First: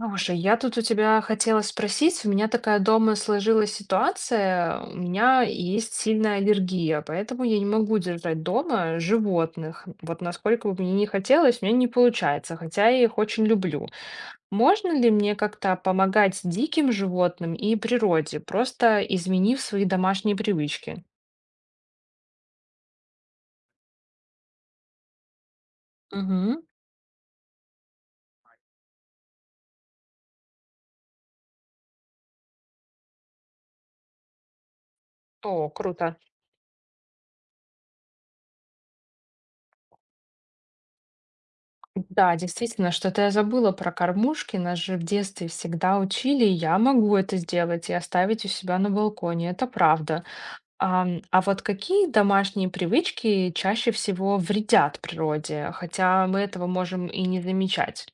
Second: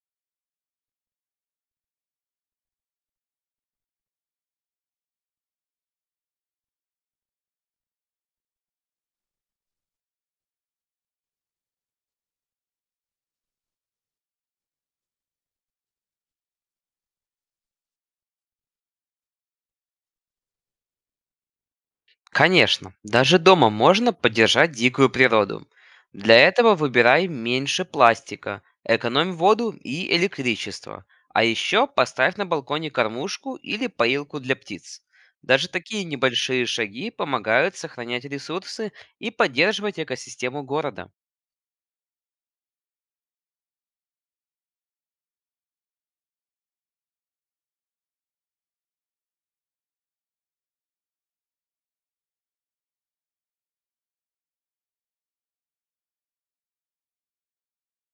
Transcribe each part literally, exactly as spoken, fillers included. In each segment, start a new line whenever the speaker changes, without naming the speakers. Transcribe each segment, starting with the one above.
Слушай, я тут у тебя хотела спросить. У меня такая дома сложилась ситуация. У меня есть сильная аллергия, поэтому я не могу держать дома животных. Вот насколько бы мне не хотелось, у меня не получается, хотя я их очень люблю. Можно ли мне как-то помогать диким животным и природе, просто изменив свои домашние привычки?
Конечно, даже дома можно поддержать дикую природу. Для
Угу.
этого выбирай меньше пластика, экономь воду и электричество. А еще поставь на балконе кормушку или поилку для птиц. Даже
О,
такие
круто.
небольшие шаги помогают сохранять ресурсы и поддерживать экосистему города.
Да, действительно, что-то я забыла про кормушки. Нас же в детстве всегда учили, и я могу это сделать и оставить у себя на балконе, это правда. Ам, А, вот какие домашние привычки чаще всего вредят природе, хотя мы этого можем и не замечать?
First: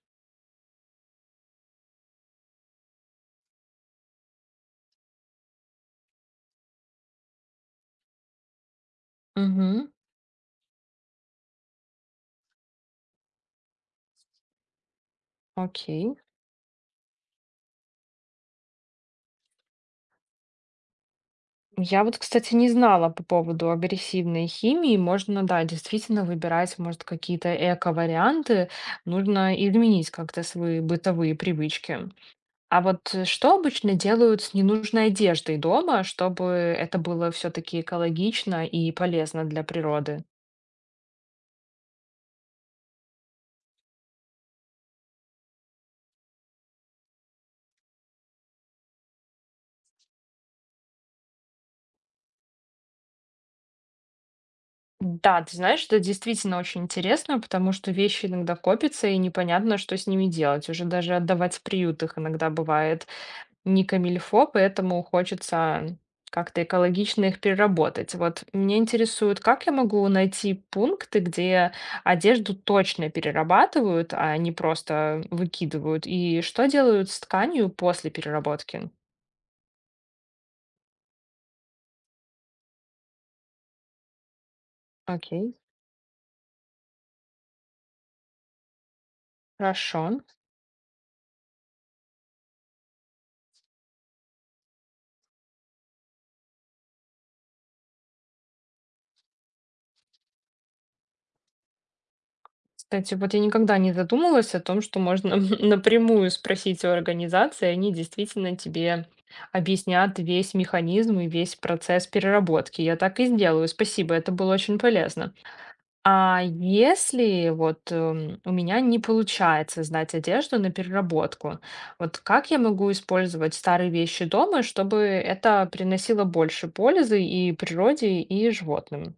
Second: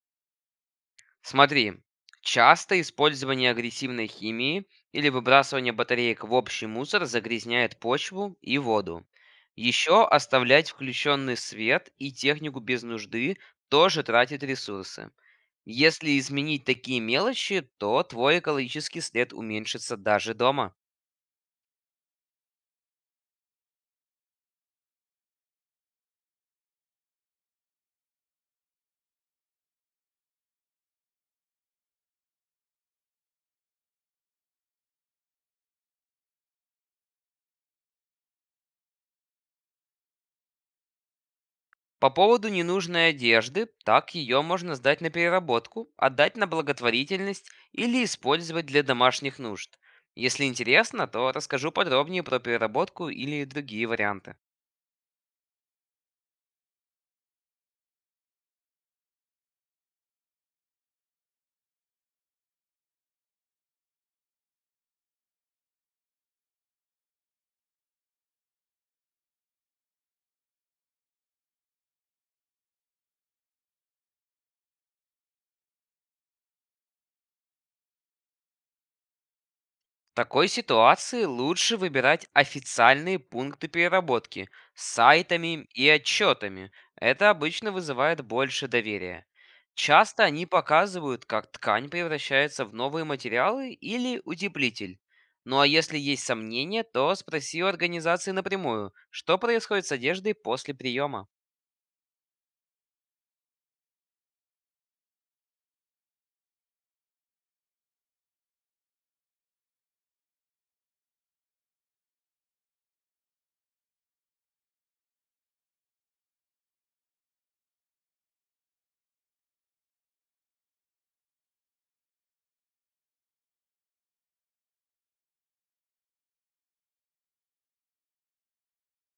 Смотри, часто использование агрессивной химии или выбрасывание батареек в общий мусор загрязняет почву и воду.
Угу,
Еще оставлять включенный свет и технику без нужды тоже тратит ресурсы.
окей.
Если изменить такие мелочи, то твой экологический след уменьшится даже дома.
Я вот, кстати, не знала по поводу агрессивной химии. Можно, да, действительно выбирать, может, какие-то эко-варианты. Нужно изменить как-то свои бытовые привычки. А вот э, что обычно делают с ненужной одеждой дома, чтобы это было все-таки экологично и полезно для природы?
По поводу ненужной одежды, так ее можно сдать на переработку, отдать на благотворительность или использовать для домашних нужд. Если интересно, то расскажу подробнее про переработку или другие варианты.
Да, ты знаешь, это действительно очень интересно, потому что вещи иногда копятся, и непонятно, что с ними делать. Уже даже отдавать в приют их иногда бывает не камильфо, поэтому хочется как-то экологично их переработать. Вот меня интересует, как я могу найти пункты, где одежду точно перерабатывают, а не просто выкидывают, и что делают с тканью после переработки?
В такой ситуации лучше выбирать официальные пункты переработки с
Окей,
сайтами и отчетами. Это обычно вызывает больше доверия.
хорошо.
Часто они показывают, как ткань превращается в новые материалы или утеплитель. Ну а если есть сомнения, то спроси у организации напрямую, что происходит с одеждой после приема.
Кстати, вот я никогда не задумывалась о том, что можно напрямую спросить у организации, они действительно тебе объяснят весь механизм и весь процесс переработки. Я так и сделаю. Спасибо, это было очень полезно. А если вот эм, у меня не получается сдать одежду на переработку, вот как я могу использовать старые вещи дома, чтобы это приносило больше пользы и природе, и животным?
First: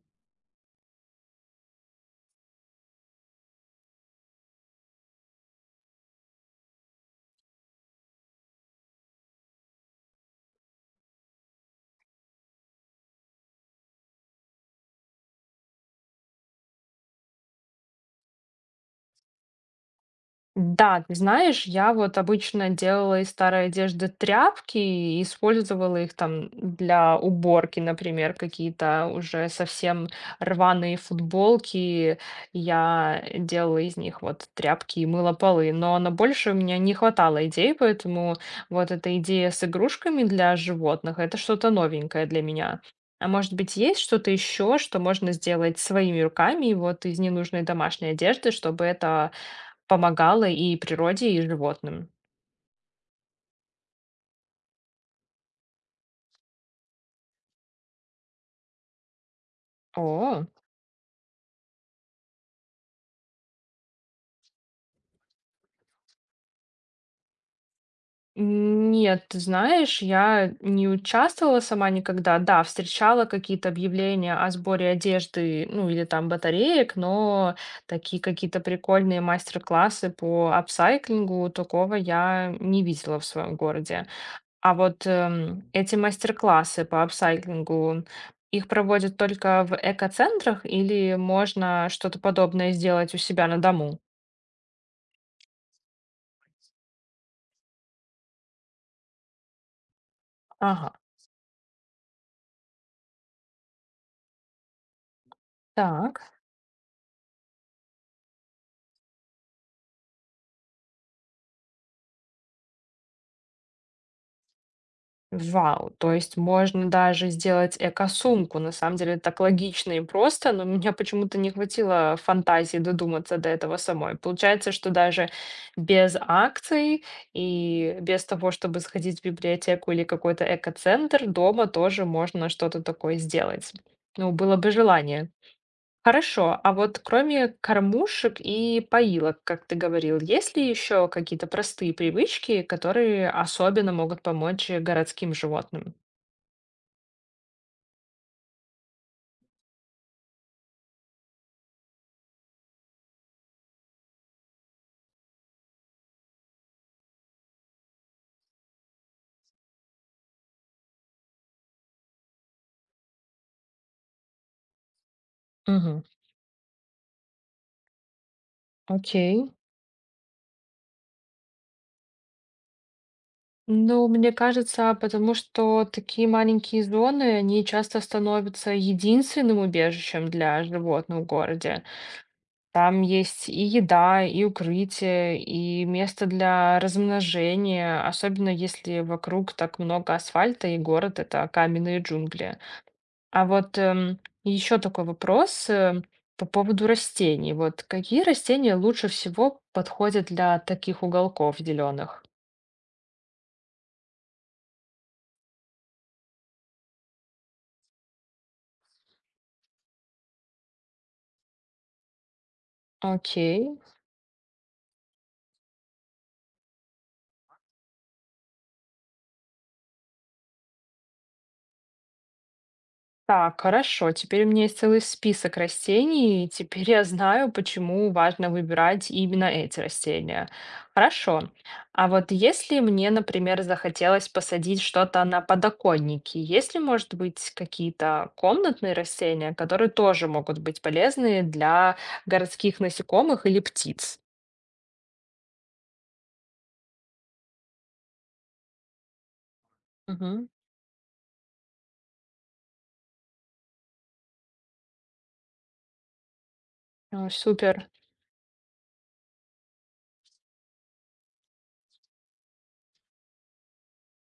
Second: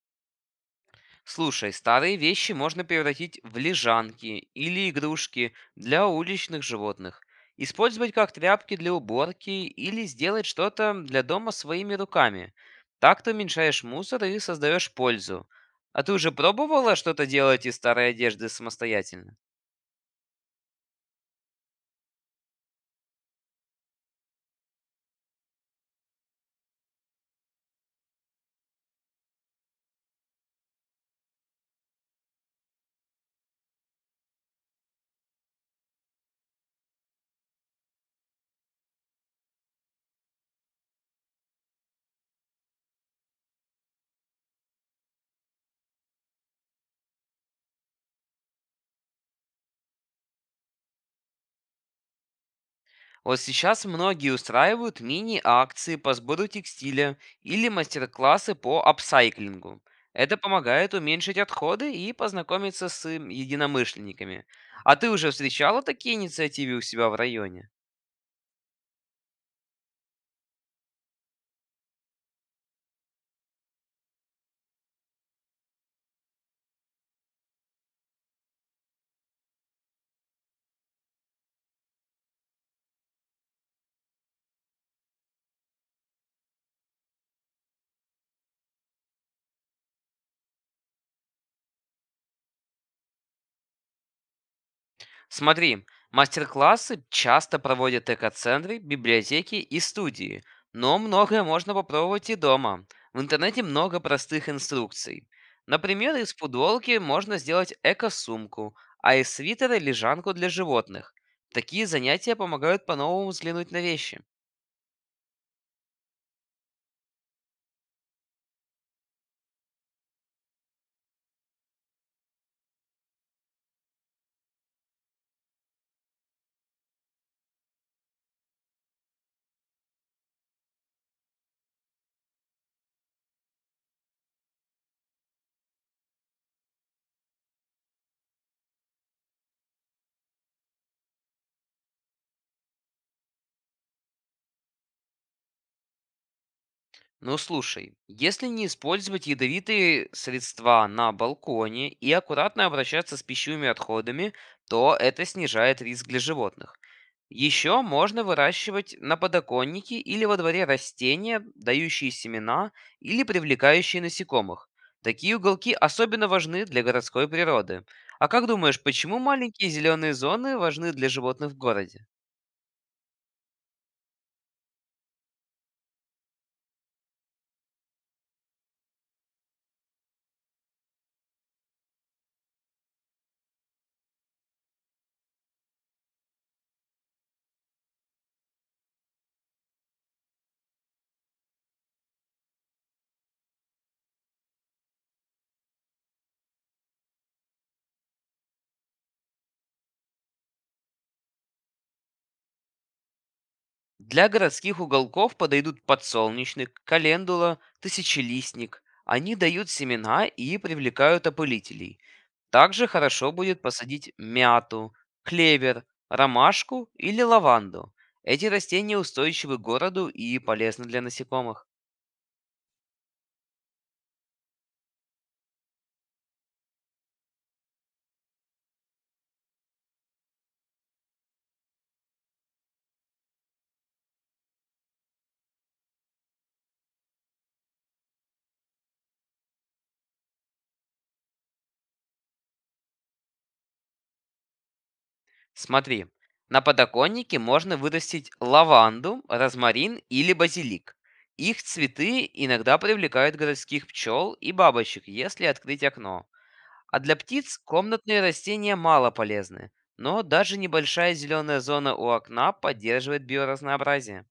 Слушай, старые вещи можно превратить в лежанки или игрушки для уличных животных. Использовать как тряпки для уборки или сделать что-то для дома своими руками. Так ты уменьшаешь мусор и создаешь пользу. А ты уже пробовала что-то делать из старой одежды самостоятельно?
Да, ты знаешь, я вот обычно делала из старой одежды тряпки и использовала их там для уборки, например, какие-то уже совсем рваные футболки. Я делала из них вот тряпки и мыла полы, но на больше у меня не хватало идей, поэтому вот эта идея с игрушками для животных, это что-то новенькое для меня. А может быть, есть что-то еще, что можно сделать своими руками, вот из ненужной домашней одежды, чтобы это помогала и природе, и животным.
Вот сейчас многие устраивают мини-акции по сбору текстиля или мастер-классы по апсайклингу. Это
О,
помогает уменьшить отходы и познакомиться с им единомышленниками. А ты уже встречала такие инициативы у себя в районе?
нет, ты знаешь, я не участвовала сама никогда. Да, встречала какие-то объявления о сборе одежды, ну или там батареек, но такие какие-то прикольные мастер-классы по апсайклингу, такого я не видела в своем городе. А вот эм, эти мастер-классы по апсайклингу, их проводят только в экоцентрах или можно что-то подобное сделать у себя на дому?
Смотри, мастер-классы часто проводят экоцентры, библиотеки и студии,
Ага.
но многое можно попробовать и дома. В интернете много простых инструкций. Например,
Так,
из футболки можно сделать эко-сумку, а из свитера– лежанку для животных. Такие занятия помогают по-новому взглянуть на вещи.
вау, то есть можно даже сделать эко-сумку. На самом деле так логично и просто, но у меня почему-то не хватило фантазии додуматься до этого самой. Получается, что даже без акций и без того, чтобы сходить в библиотеку или какой-то эко-центр, дома тоже можно что-то такое сделать. Ну, было бы желание. Хорошо, а вот кроме кормушек и поилок, как ты говорил, есть ли еще какие-то простые привычки, которые особенно могут помочь э, городским животным?
Ну слушай, если не использовать ядовитые средства на балконе и аккуратно обращаться с пищевыми отходами, то это снижает риск для животных. Еще можно выращивать на подоконнике или во дворе растения, дающие семена или привлекающие насекомых. Такие уголки
Мгм.
особенно важны для городской природы. А как думаешь, почему
Окей.
маленькие зеленые зоны важны для животных в городе?
Ну, мне кажется, потому что такие маленькие зоны, они часто становятся единственным убежищем для животных в городе. Там есть и еда, и укрытие, и место для размножения, особенно если вокруг так много асфальта, и город это каменные джунгли. А вот еще такой вопрос, э, по поводу растений. Вот какие растения лучше всего подходят для таких уголков зеленых?
Для городских уголков подойдут подсолнечник, календула, тысячелистник. Они дают семена и привлекают опылителей. Также хорошо будет
Окей.
посадить мяту, клевер, ромашку или лаванду. Эти растения устойчивы к городу и полезны для насекомых.
Так, хорошо. Теперь у меня есть целый список растений, и теперь я знаю, почему важно выбирать именно эти растения. Хорошо. А вот если мне, например, захотелось посадить что-то на подоконнике, есть ли, может быть, какие-то комнатные растения, которые тоже могут быть полезны для городских насекомых или птиц?
Смотри, на подоконнике можно вырастить лаванду, розмарин или
Мгм.
базилик. Их цветы иногда привлекают городских пчел и бабочек, если открыть окно. А для
О,
птиц
супер.
комнатные растения мало полезны, но даже небольшая зеленая зона у окна поддерживает биоразнообразие.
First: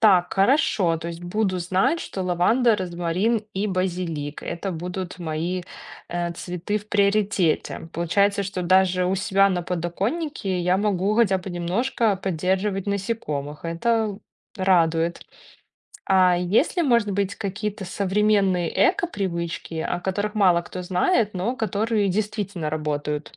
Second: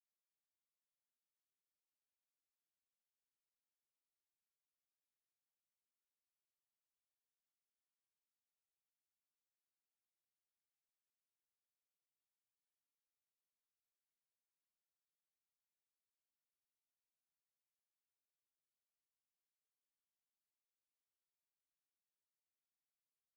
Так, хорошо. То есть буду знать, что лаванда, розмарин и базилик. Это будут мои э, цветы в приоритете. Получается, что даже у себя на подоконнике я могу хотя бы немножко поддерживать насекомых. Это радует. А есть ли, может быть, какие-то современные эко-привычки, о которых мало кто знает, но которые действительно работают?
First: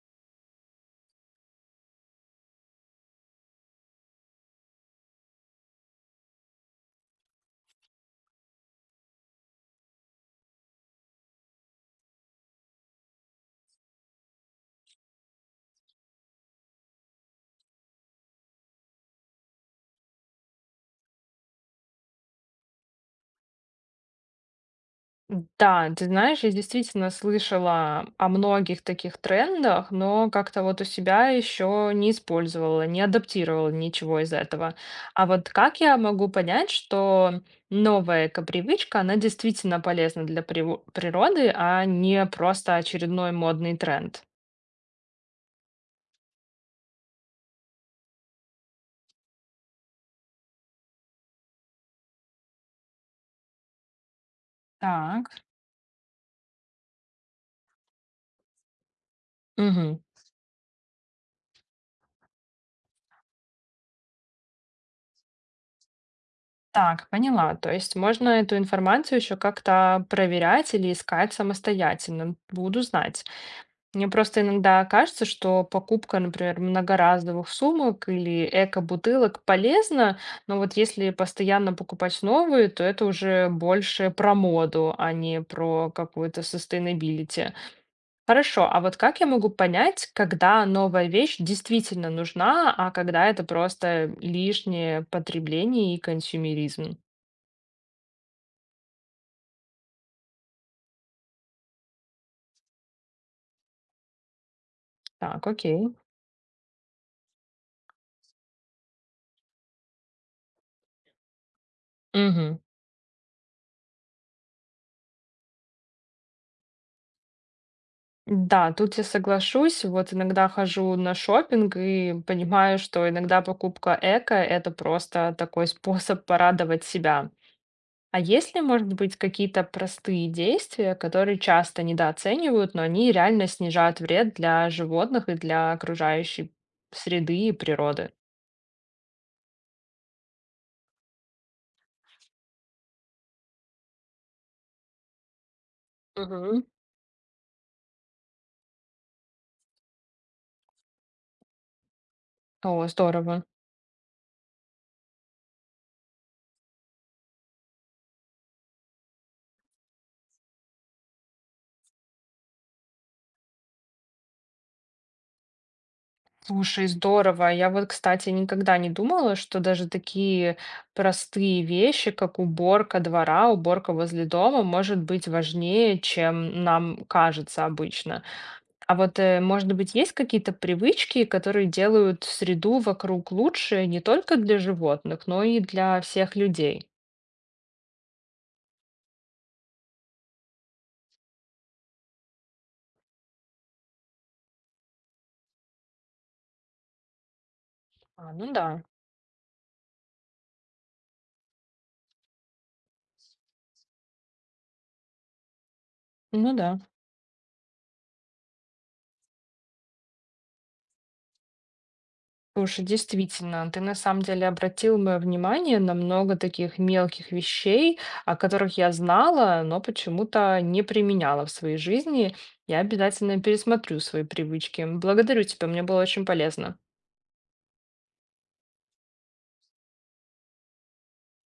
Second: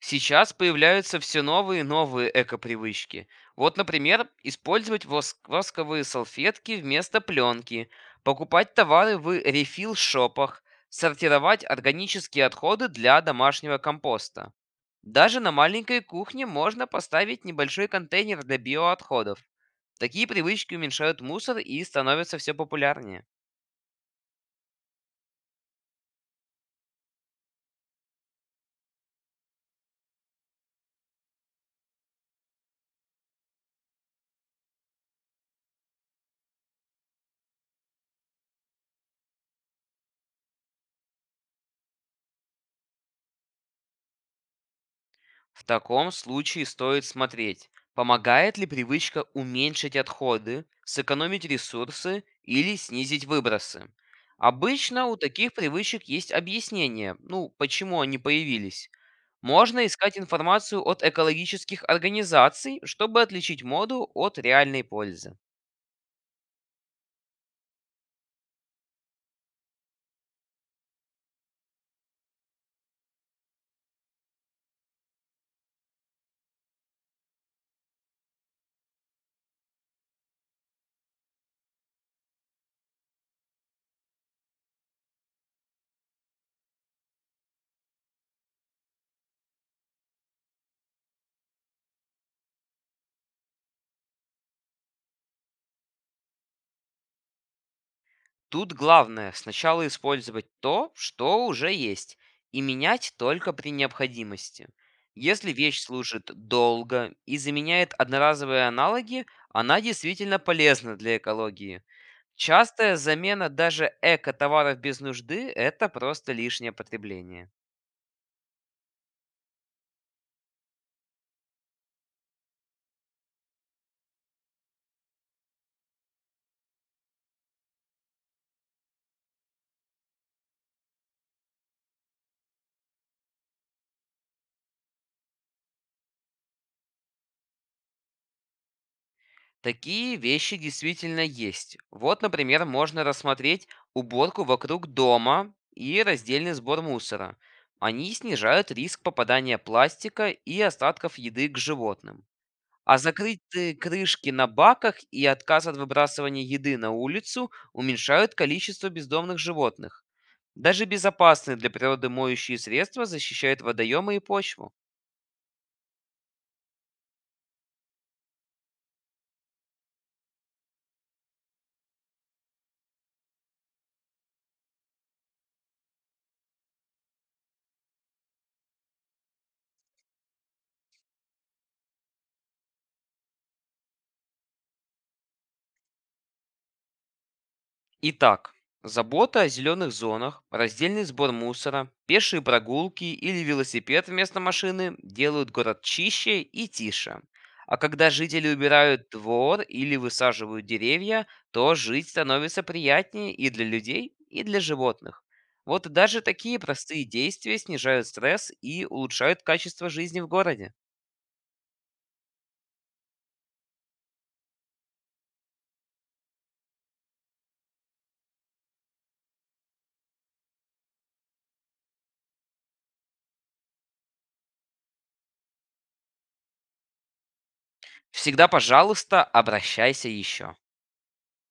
Сейчас появляются все новые и новые экопривычки. Вот, например, использовать воск- восковые салфетки вместо пленки, покупать товары в рефил-шопах, сортировать органические отходы для домашнего компоста. Даже на маленькой кухне можно поставить небольшой контейнер для биоотходов. Такие привычки уменьшают мусор и становятся все популярнее.
Да, ты знаешь, я действительно слышала о многих таких трендах, но как-то вот у себя еще не использовала, не адаптировала ничего из этого. А вот как я могу понять, что новая эко-привычка, она действительно полезна для приво- природы, а не просто очередной модный тренд?
В таком случае стоит смотреть, помогает ли привычка уменьшить отходы, сэкономить ресурсы или снизить выбросы. Обычно у
Так,
таких привычек есть объяснение, ну, почему они появились. Можно
мгм.
искать информацию от экологических организаций, чтобы отличить моду от реальной пользы.
Так, поняла. То есть можно эту информацию еще как-то проверять или искать самостоятельно. Буду знать. Мне просто иногда кажется, что покупка, например, многоразовых сумок или эко-бутылок полезна, но вот если постоянно покупать новые, то это уже больше про моду, а не про какую-то sustainability. Хорошо, а вот как я могу понять, когда новая вещь действительно нужна, а когда это просто лишнее потребление и консюмеризм?
Тут главное сначала использовать то, что уже есть, и менять только при необходимости.
Так,
Если вещь
окей.
служит долго и заменяет одноразовые аналоги, она действительно полезна для экологии.
Мгм.
Частая замена даже эко-товаров без нужды– это просто лишнее потребление.
Да, тут я соглашусь. Вот иногда хожу на шопинг и понимаю, что иногда покупка эко– это просто такой способ порадовать себя. А есть ли, может быть, какие-то простые действия, которые часто недооценивают, но они реально снижают вред для животных и для окружающей среды и природы?
Такие вещи действительно есть. Вот, например, можно рассмотреть уборку вокруг дома и раздельный
Мгм.
сбор мусора. Они снижают риск попадания пластика и остатков еды к животным.
О,
А
здорово.
закрытые крышки на баках и отказ от выбрасывания еды на улицу уменьшают количество бездомных животных. Даже безопасные для природы моющие средства защищают водоемы и почву.
Слушай, здорово. Я вот, кстати, никогда не думала, что даже такие простые вещи, как уборка двора, уборка возле дома, может быть важнее, чем нам кажется обычно. А вот, э, может быть, есть какие-то привычки, которые делают среду вокруг лучше не только для животных, но и для всех людей?
Итак, забота о зеленых зонах, раздельный сбор мусора, пешие прогулки или велосипед вместо машины делают город чище и тише. А когда
А, ну
жители
да,
убирают двор или высаживают деревья, то жить становится приятнее и для людей, и для животных. Вот даже
ну
такие
да.
простые действия снижают стресс и улучшают качество жизни в городе.
Слушай, действительно, ты на самом деле обратил мое внимание на много таких мелких вещей, о которых я знала, но почему-то не применяла в своей жизни. Я обязательно пересмотрю свои привычки. Благодарю тебя, мне было очень полезно.
Всегда, пожалуйста, обращайся еще.